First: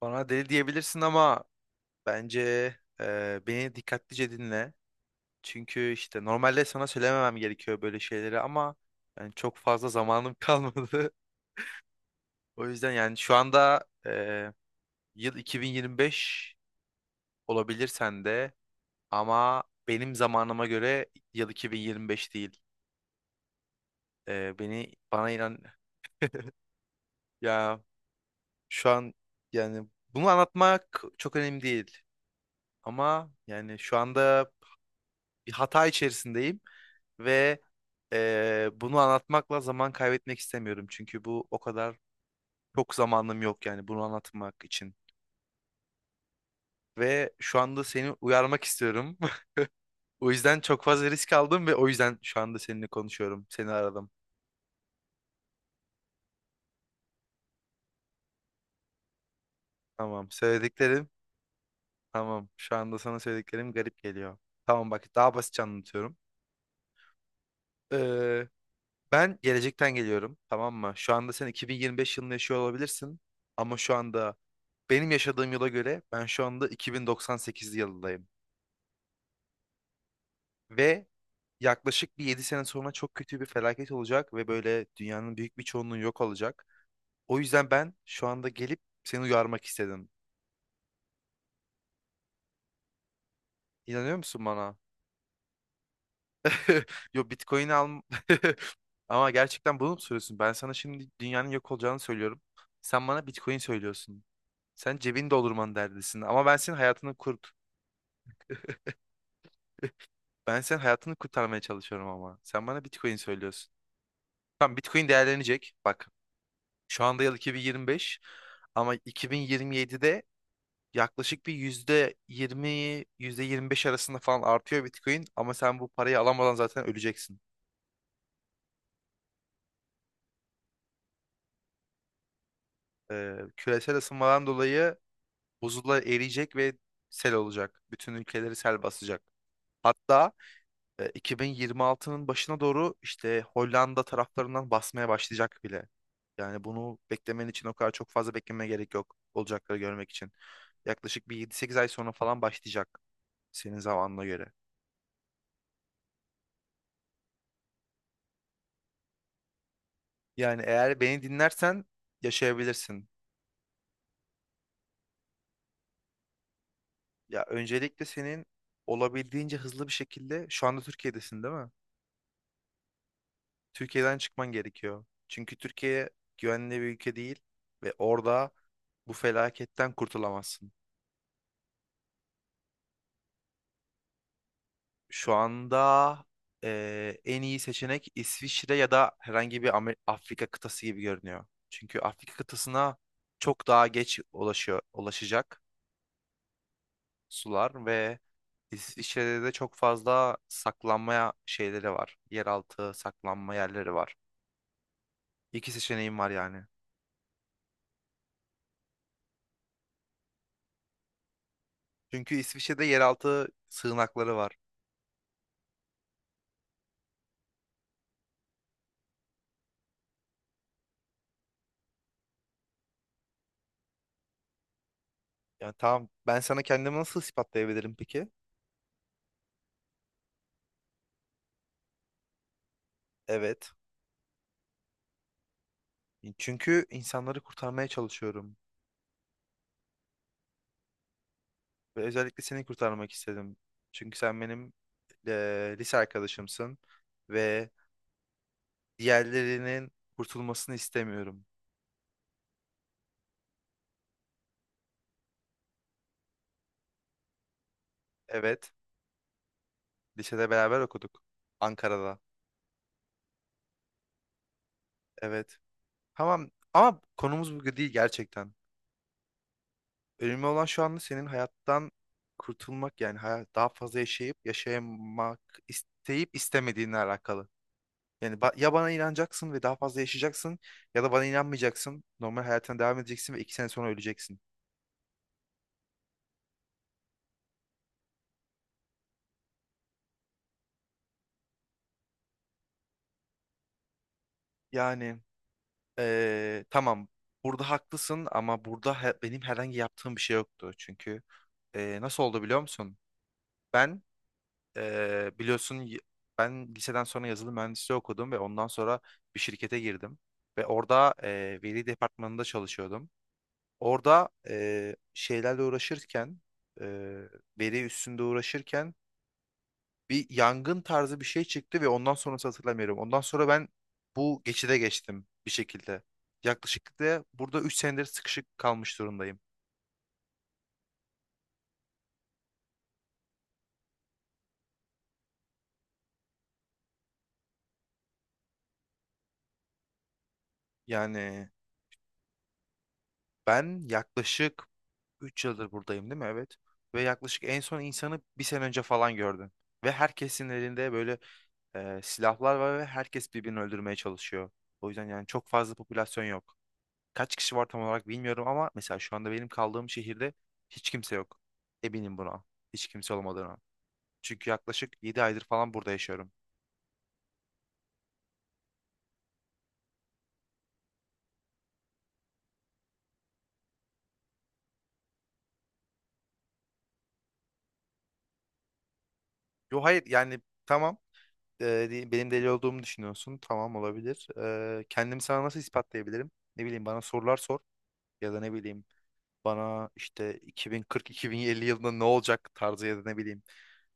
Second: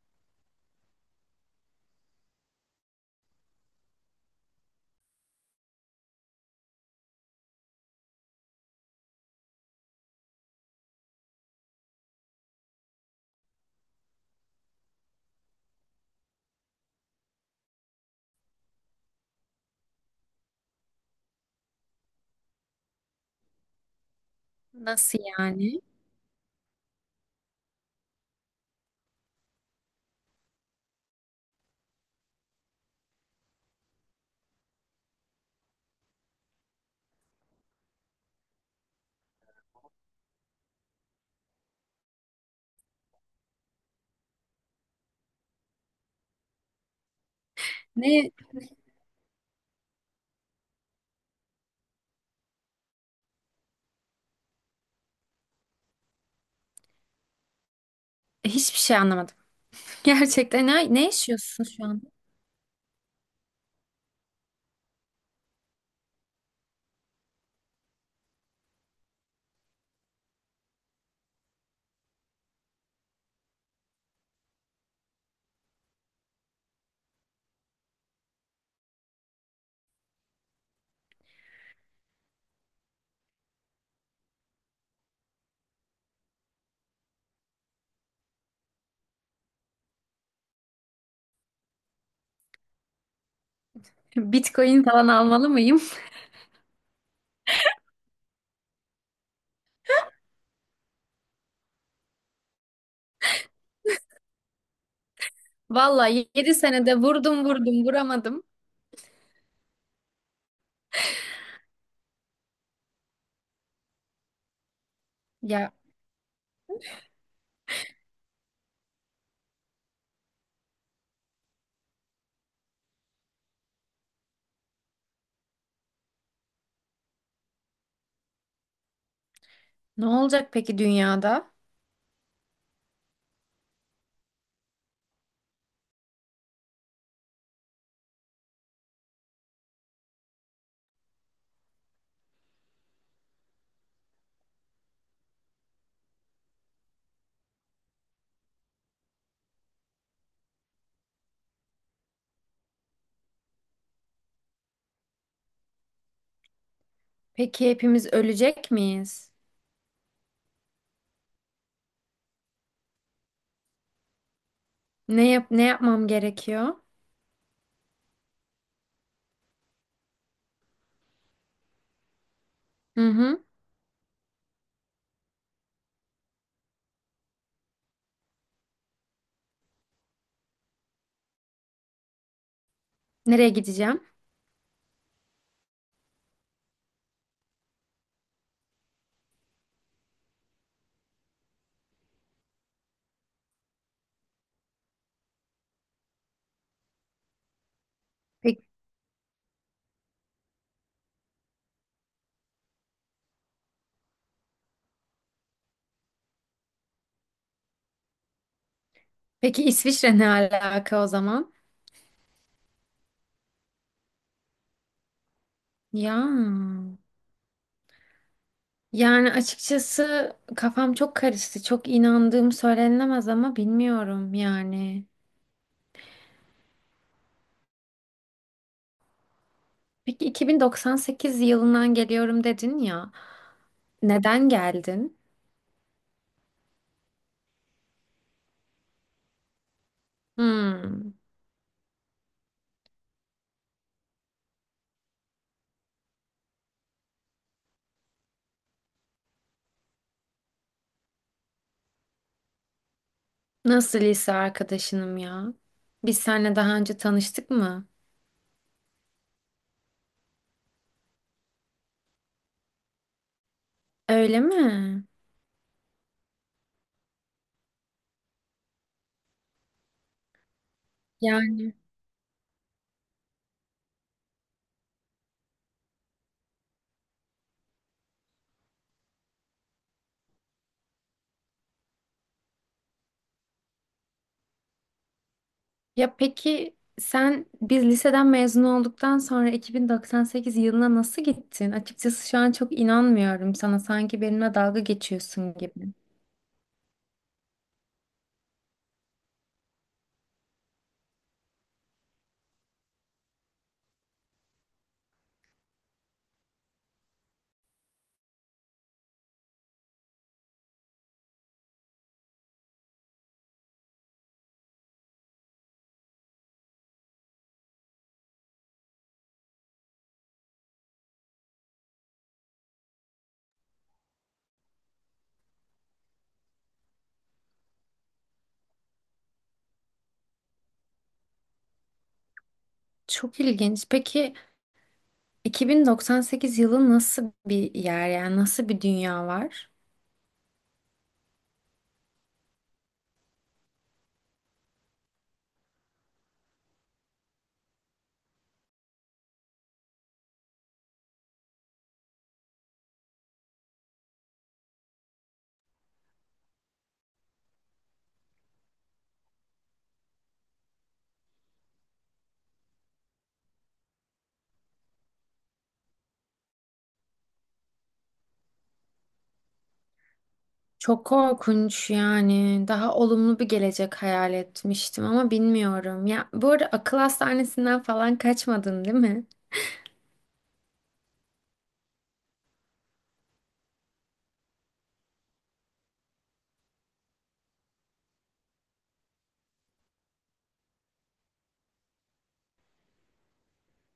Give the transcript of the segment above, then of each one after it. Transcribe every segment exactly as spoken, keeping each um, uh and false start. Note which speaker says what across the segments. Speaker 1: Bana deli diyebilirsin ama bence e, beni dikkatlice dinle. Çünkü işte normalde sana söylememem gerekiyor böyle şeyleri ama yani çok fazla zamanım kalmadı. O yüzden yani şu anda e, yıl iki bin yirmi beş olabilir sende ama benim zamanıma göre yıl iki bin yirmi beş değil. E, beni
Speaker 2: Nasıl
Speaker 1: bana inan
Speaker 2: yani?
Speaker 1: ya şu an yani bunu anlatmak çok önemli değil. Ama yani şu anda bir hata içerisindeyim ve eee, bunu anlatmakla zaman kaybetmek istemiyorum. Çünkü bu o kadar çok zamanım yok yani bunu anlatmak için. Ve şu anda seni
Speaker 2: Ne?
Speaker 1: uyarmak istiyorum. O yüzden çok fazla risk aldım ve o yüzden şu anda seninle konuşuyorum. Seni aradım.
Speaker 2: Hiçbir şey anlamadım.
Speaker 1: Tamam.
Speaker 2: Gerçekten ne, ne
Speaker 1: Söylediklerim.
Speaker 2: yaşıyorsun şu an?
Speaker 1: Tamam, şu anda sana söylediklerim garip geliyor. Tamam bak, daha basitçe anlatıyorum. Eee, ben gelecekten geliyorum. Tamam mı? Şu anda sen iki bin yirmi beş yılında yaşıyor olabilirsin. Ama şu anda benim yaşadığım yıla göre ben şu anda iki bin doksan sekiz yılındayım. Ve yaklaşık bir yedi sene sonra çok kötü bir felaket olacak ve böyle dünyanın büyük bir çoğunluğu yok olacak. O yüzden ben şu anda gelip seni uyarmak istedim. İnanıyor musun bana?
Speaker 2: Bitcoin falan almalı mıyım?
Speaker 1: Yo, Bitcoin al. Ama gerçekten bunu mu söylüyorsun? Ben sana şimdi dünyanın yok olacağını söylüyorum. Sen bana Bitcoin söylüyorsun. Sen cebini doldurman
Speaker 2: Vallahi
Speaker 1: derdisin ama
Speaker 2: yedi
Speaker 1: ben senin
Speaker 2: senede
Speaker 1: hayatını
Speaker 2: vurdum
Speaker 1: kurt.
Speaker 2: vurdum vuramadım.
Speaker 1: Ben senin hayatını kurtarmaya çalışıyorum ama. Sen bana Bitcoin söylüyorsun. Tamam, Bitcoin
Speaker 2: Ya
Speaker 1: değerlenecek. Bak, şu anda yıl iki bin yirmi beş ama iki bin yirmi yedide yaklaşık bir yüzde yirmi, yüzde yirmi beş arasında falan artıyor Bitcoin. Ama sen bu parayı alamadan zaten öleceksin.
Speaker 2: Ne olacak peki dünyada?
Speaker 1: Ee, küresel ısınmadan dolayı buzullar eriyecek ve sel olacak. Bütün ülkeleri sel basacak. Hatta e, iki bin yirmi altının başına doğru işte Hollanda taraflarından basmaya başlayacak bile. Yani bunu beklemen için o kadar çok fazla beklemeye gerek yok, olacakları görmek için. Yaklaşık bir yedi sekiz ay sonra falan başlayacak, senin zamanına göre.
Speaker 2: Peki hepimiz ölecek miyiz?
Speaker 1: Yani eğer beni dinlersen yaşayabilirsin.
Speaker 2: Ne yap ne yapmam gerekiyor?
Speaker 1: Ya öncelikle senin olabildiğince hızlı bir şekilde, şu anda Türkiye'desin değil mi?
Speaker 2: Hı hı.
Speaker 1: Türkiye'den çıkman gerekiyor. Çünkü Türkiye güvenli bir ülke değil ve orada bu felaketten kurtulamazsın.
Speaker 2: Nereye gideceğim?
Speaker 1: Şu anda eee, en iyi seçenek İsviçre ya da herhangi bir Amer- Afrika kıtası gibi görünüyor. Çünkü Afrika kıtasına çok daha geç ulaşıyor, ulaşacak sular ve
Speaker 2: Peki,
Speaker 1: İsviçre'de de çok fazla saklanmaya şeyleri var. Yeraltı saklanma yerleri var. İki seçeneğim var yani.
Speaker 2: peki İsviçre ne alaka o zaman?
Speaker 1: Çünkü İsviçre'de yeraltı sığınakları var.
Speaker 2: Ya Yani açıkçası kafam çok karıştı. Çok inandığım söylenemez ama bilmiyorum yani.
Speaker 1: Yani tamam, ben sana kendimi nasıl ispatlayabilirim peki?
Speaker 2: Peki iki bin doksan sekiz yılından geliyorum dedin ya.
Speaker 1: Evet.
Speaker 2: Neden geldin?
Speaker 1: Çünkü insanları kurtarmaya çalışıyorum.
Speaker 2: Hmm.
Speaker 1: Ve özellikle seni kurtarmak istedim. Çünkü sen benim eee, lise arkadaşımsın. Ve diğerlerinin kurtulmasını istemiyorum.
Speaker 2: Nasıl lise arkadaşınım ya? Biz seninle daha önce tanıştık mı?
Speaker 1: Evet. Lisede beraber okuduk. Ankara'da.
Speaker 2: Öyle mi?
Speaker 1: Evet. Tamam ama konumuz bu değil gerçekten. Önemli olan şu anda senin
Speaker 2: Yani
Speaker 1: hayattan kurtulmak, yani hayat daha fazla yaşayıp yaşamak isteyip istemediğinle alakalı. Yani ba- ya bana inanacaksın ve daha fazla yaşayacaksın ya da bana inanmayacaksın. Normal hayatına devam edeceksin ve iki sene sonra öleceksin.
Speaker 2: ya peki sen biz liseden mezun olduktan sonra iki bin doksan sekiz yılına nasıl gittin? Açıkçası şu an çok inanmıyorum sana. Sanki benimle dalga
Speaker 1: Yani
Speaker 2: geçiyorsun gibi.
Speaker 1: eee, tamam, burada haklısın ama burada he- benim herhangi yaptığım bir şey yoktu. Çünkü eee, nasıl oldu biliyor musun? Ben Ee, biliyorsun y- ben liseden sonra yazılım mühendisliği okudum ve ondan sonra bir şirkete girdim. Ve orada e, veri departmanında çalışıyordum. Orada e, şeylerle uğraşırken, e, veri üstünde uğraşırken bir yangın tarzı bir şey çıktı ve ondan sonrası hatırlamıyorum. Ondan sonra ben bu geçide geçtim bir şekilde. Yaklaşık da burada üç senedir sıkışık kalmış durumdayım.
Speaker 2: Çok ilginç. Peki iki bin doksan sekiz yılı nasıl bir yer yani nasıl bir dünya var?
Speaker 1: Yani ben yaklaşık Üç yıldır buradayım değil mi? Evet. Ve yaklaşık en son insanı bir sene önce falan gördüm. Ve herkesin elinde böyle e, silahlar var ve herkes birbirini öldürmeye çalışıyor. O yüzden yani çok fazla popülasyon yok. Kaç kişi var tam olarak bilmiyorum ama mesela şu anda benim kaldığım şehirde hiç kimse yok. Eminim buna. Hiç kimse olmadığına. Çünkü yaklaşık yedi aydır falan burada yaşıyorum.
Speaker 2: Çok korkunç yani. Daha olumlu bir gelecek hayal etmiştim ama bilmiyorum. Ya bu arada akıl hastanesinden falan kaçmadın değil mi?
Speaker 1: Yo, hayır yani, tamam. e, di- benim deli olduğumu düşünüyorsun. Tamam, olabilir. E, kendimi sana nasıl ispatlayabilirim? Ne bileyim, bana sorular sor. Ya da ne bileyim, bana işte iki bin kırk-iki bin elli yılında ne olacak tarzı ya da ne bileyim,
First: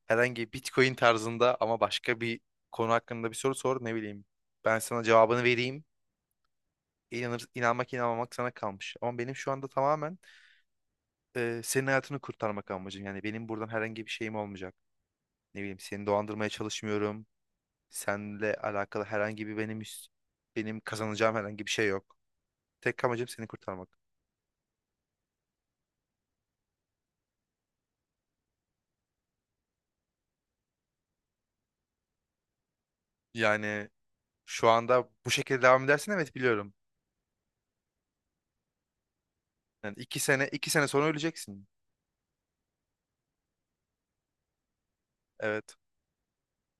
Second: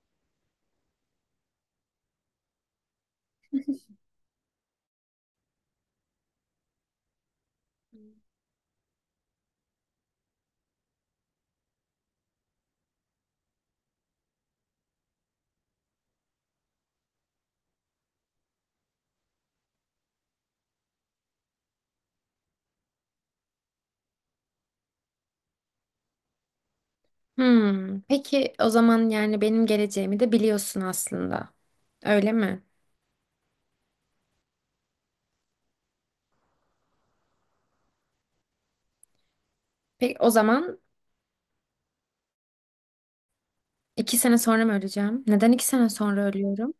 Speaker 1: herhangi Bitcoin tarzında ama başka bir konu hakkında bir soru sor ne bileyim. Ben sana cevabını vereyim. İnanır, inanmak inanmamak sana kalmış. Ama benim şu anda tamamen e, senin hayatını kurtarmak amacım. Yani benim buradan herhangi bir şeyim olmayacak. Ne bileyim, seni dolandırmaya çalışmıyorum. Seninle alakalı herhangi bir benim üst- benim kazanacağım herhangi bir şey yok. Tek amacım seni kurtarmak.
Speaker 2: Hmm. Peki o zaman yani benim geleceğimi de biliyorsun aslında. Öyle mi?
Speaker 1: Yani şu anda bu şekilde devam edersen evet, biliyorum. Yani
Speaker 2: Peki
Speaker 1: iki
Speaker 2: o
Speaker 1: sene iki
Speaker 2: zaman
Speaker 1: sene sonra öleceksin.
Speaker 2: iki sene sonra mı öleceğim? Neden iki
Speaker 1: Evet.
Speaker 2: sene sonra ölüyorum?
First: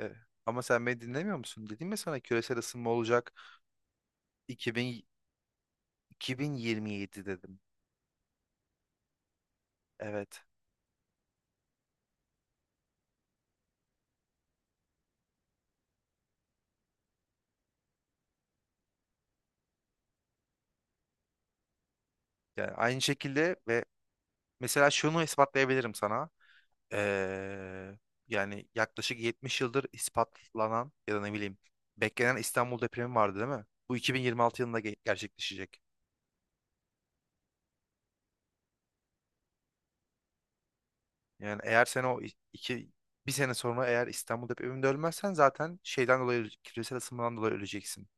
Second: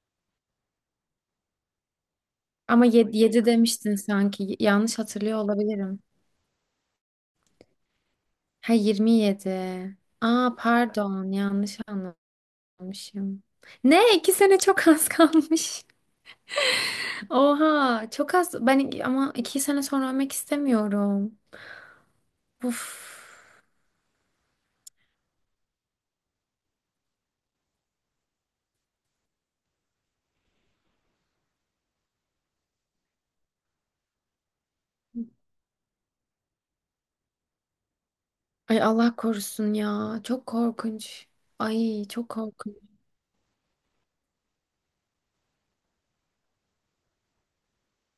Speaker 1: E, ama sen beni dinlemiyor musun? Dedim ya sana, küresel
Speaker 2: Ama
Speaker 1: ısınma
Speaker 2: yedi,
Speaker 1: olacak.
Speaker 2: yedi demiştin sanki. Yanlış
Speaker 1: iki bin,
Speaker 2: hatırlıyor olabilirim.
Speaker 1: iki bin yirmi yedi dedim.
Speaker 2: Ha yirmi yedi.
Speaker 1: Evet.
Speaker 2: Aa pardon yanlış anlamışım. Ne? İki sene çok az kalmış. Oha çok az. Ben iki- ama iki sene sonra ölmek istemiyorum.
Speaker 1: Yani
Speaker 2: Uf.
Speaker 1: aynı şekilde ve mesela şunu ispatlayabilirim sana. Ee, yani yaklaşık yetmiş yıldır ispatlanan ya da ne bileyim beklenen İstanbul depremi vardı değil mi? Bu iki bin yirmi altı yılında ge- gerçekleşecek.
Speaker 2: Ay Allah korusun ya. Çok korkunç.
Speaker 1: Yani eğer sen
Speaker 2: Ay
Speaker 1: o
Speaker 2: çok
Speaker 1: i-
Speaker 2: korkunç.
Speaker 1: iki bir sene sonra eğer İstanbul depreminde ölmezsen zaten şeyden dolayı, küresel ısınmadan dolayı öleceksin.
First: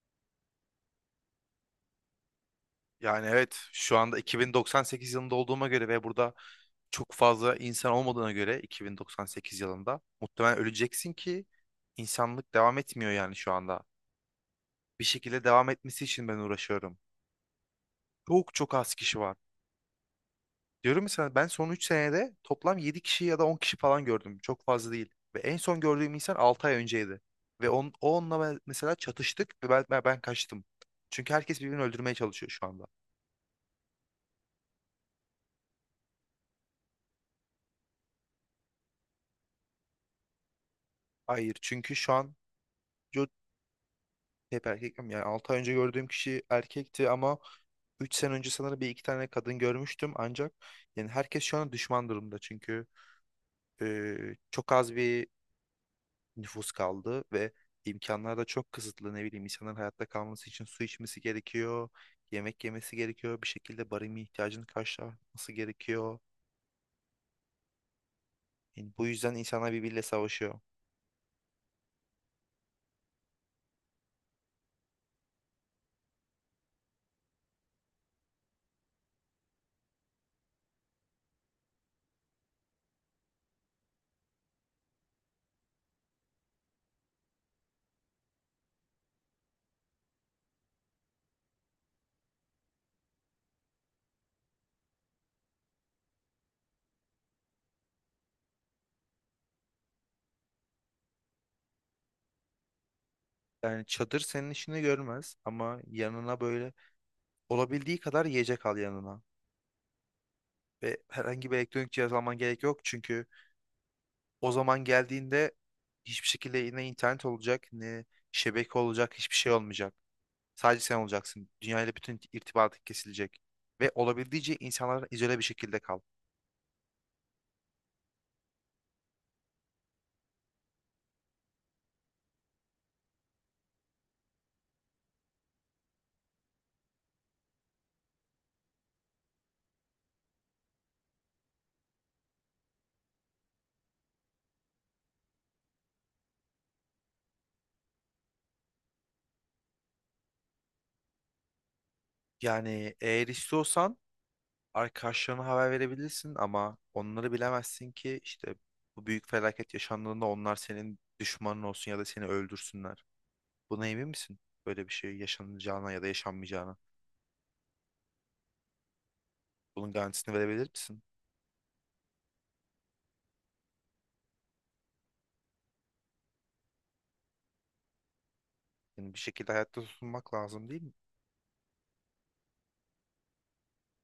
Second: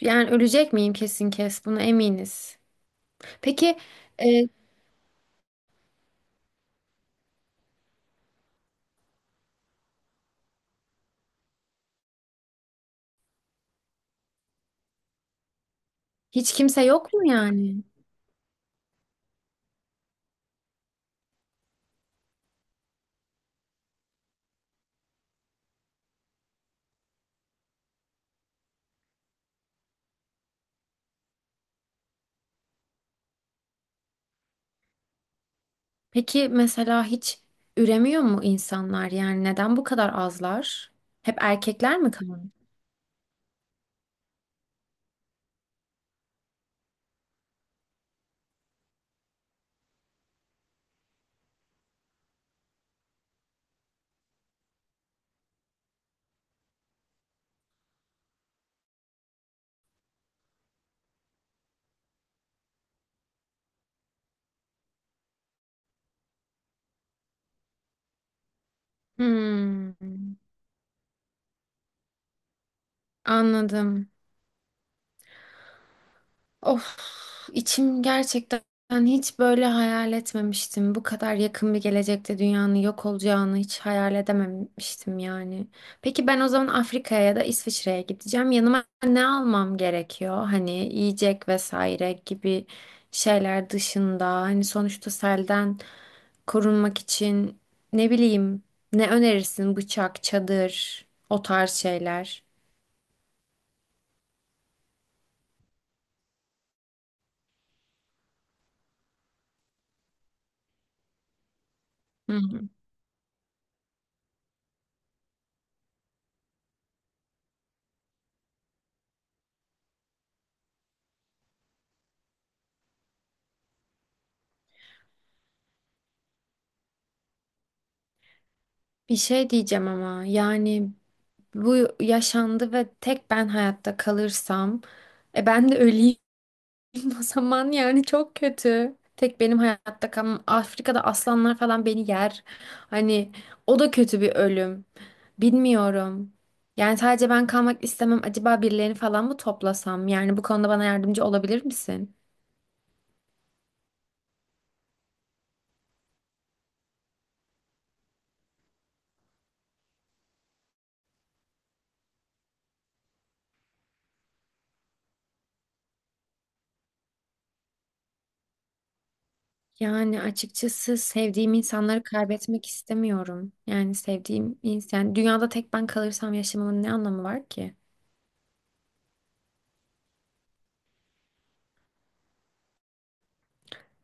Speaker 2: Yani ölecek miyim kesin kes. Buna eminiz.
Speaker 1: Yani evet,
Speaker 2: Peki
Speaker 1: şu anda
Speaker 2: e,
Speaker 1: iki bin doksan sekiz yılında olduğuma göre ve burada çok fazla insan olmadığına göre iki bin doksan sekiz yılında muhtemelen öleceksin ki insanlık devam etmiyor yani şu anda. Bir şekilde devam etmesi için ben
Speaker 2: hiç kimse
Speaker 1: uğraşıyorum.
Speaker 2: yok mu yani?
Speaker 1: Çok çok az kişi var. Diyorum ya sana, ben son üç senede toplam yedi kişi ya da on kişi falan gördüm. Çok fazla değil. Ve en son gördüğüm insan altı ay önceydi. Ve on, o onunla ben- mesela çatıştık ve ben, ben ben kaçtım. Çünkü herkes birbirini öldürmeye çalışıyor şu anda.
Speaker 2: Peki mesela hiç üremiyor mu insanlar? Yani neden bu kadar azlar? Hep
Speaker 1: Hayır, çünkü
Speaker 2: erkekler mi
Speaker 1: şu an
Speaker 2: kalıyor?
Speaker 1: Hep erkek mi? Yani altı ay önce gördüğüm kişi erkekti ama üç sene önce sanırım bir iki tane kadın görmüştüm, ancak yani herkes şu an düşman durumda. Çünkü e, çok az bir nüfus kaldı ve imkanlar da çok kısıtlı. Ne bileyim, insanların hayatta kalması için su içmesi gerekiyor, yemek yemesi gerekiyor, bir şekilde barınma ihtiyacını karşılaması gerekiyor. Yani bu yüzden insanlar
Speaker 2: Hmm,
Speaker 1: birbiriyle savaşıyor.
Speaker 2: anladım. Of, içim gerçekten hiç böyle hayal etmemiştim. Bu kadar yakın bir gelecekte dünyanın yok olacağını hiç hayal edememiştim yani. Peki ben o zaman Afrika'ya ya da İsviçre'ye gideceğim. Yanıma ne almam gerekiyor? Hani yiyecek vesaire gibi şeyler dışında. Hani sonuçta selden korunmak için ne bileyim ne önerirsin? Bıçak, çadır, o tarz şeyler.
Speaker 1: Yani çadır senin işini görmez ama yanına böyle olabildiği kadar yiyecek al yanına. ve herhangi bir elektronik cihaz
Speaker 2: Hı
Speaker 1: alman
Speaker 2: hı.
Speaker 1: gerek yok. Çünkü o zaman geldiğinde hiçbir şekilde ne internet olacak ne şebeke olacak, hiçbir şey olmayacak. Sadece sen olacaksın. Dünyayla bütün irtibatın kesilecek. Ve olabildiğince insanlardan izole bir şekilde kal.
Speaker 2: Bir şey diyeceğim ama yani bu yaşandı ve tek ben hayatta kalırsam e ben de öleyim o zaman yani çok kötü. Tek benim hayatta kalmam. Afrika'da aslanlar falan beni yer. Hani o da kötü bir ölüm. Bilmiyorum. Yani sadece ben kalmak istemem. Acaba birilerini falan mı toplasam? Yani bu konuda bana yardımcı olabilir misin?
Speaker 1: Yani eğer istiyorsan arkadaşlarına haber verebilirsin ama onları bilemezsin ki işte bu büyük felaket yaşandığında onlar senin düşmanın olsun ya da seni öldürsünler. Buna emin misin? Böyle bir şey yaşanacağına ya da yaşanmayacağına. Bunun
Speaker 2: Yani
Speaker 1: garantisini verebilir
Speaker 2: açıkçası
Speaker 1: misin?
Speaker 2: sevdiğim insanları kaybetmek istemiyorum. Yani sevdiğim insan, dünyada tek ben kalırsam yaşamamın ne anlamı var ki?
Speaker 1: Yani bir şekilde hayatta tutunmak lazım değil mi?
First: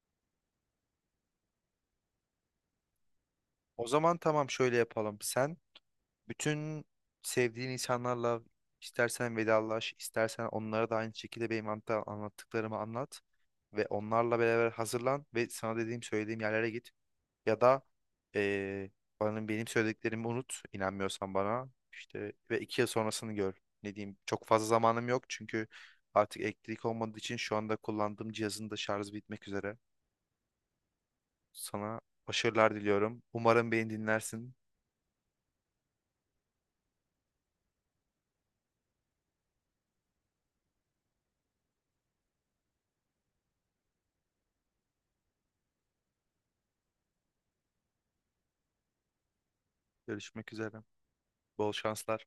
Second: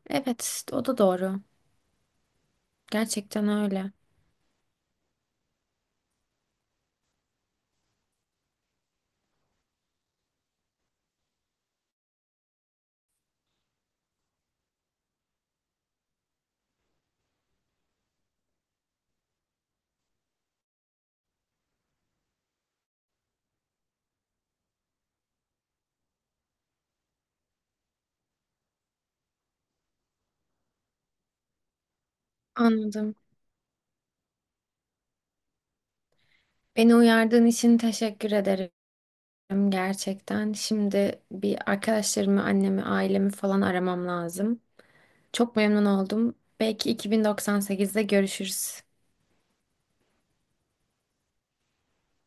Speaker 2: Evet, o da doğru. Gerçekten
Speaker 1: O
Speaker 2: öyle.
Speaker 1: zaman tamam, şöyle yapalım. Sen bütün sevdiğin insanlarla istersen vedalaş, istersen onlara da aynı şekilde benim anta- anlattıklarımı anlat ve onlarla beraber hazırlan ve sana dediğim söylediğim yerlere git. Ya da eee bana benim söylediklerimi unut, inanmıyorsan bana işte, ve iki yıl sonrasını gör. Ne diyeyim? Çok fazla zamanım yok çünkü artık elektrik olmadığı için şu anda kullandığım cihazın da şarjı bitmek üzere. Sana başarılar
Speaker 2: Anladım.
Speaker 1: diliyorum. Umarım beni dinlersin.
Speaker 2: Beni uyardığın için teşekkür ederim gerçekten. Şimdi bir arkadaşlarımı, annemi, ailemi falan aramam lazım. Çok memnun oldum. Belki iki bin doksan sekizde görüşürüz.
Speaker 1: Görüşmek üzere. Bol şanslar.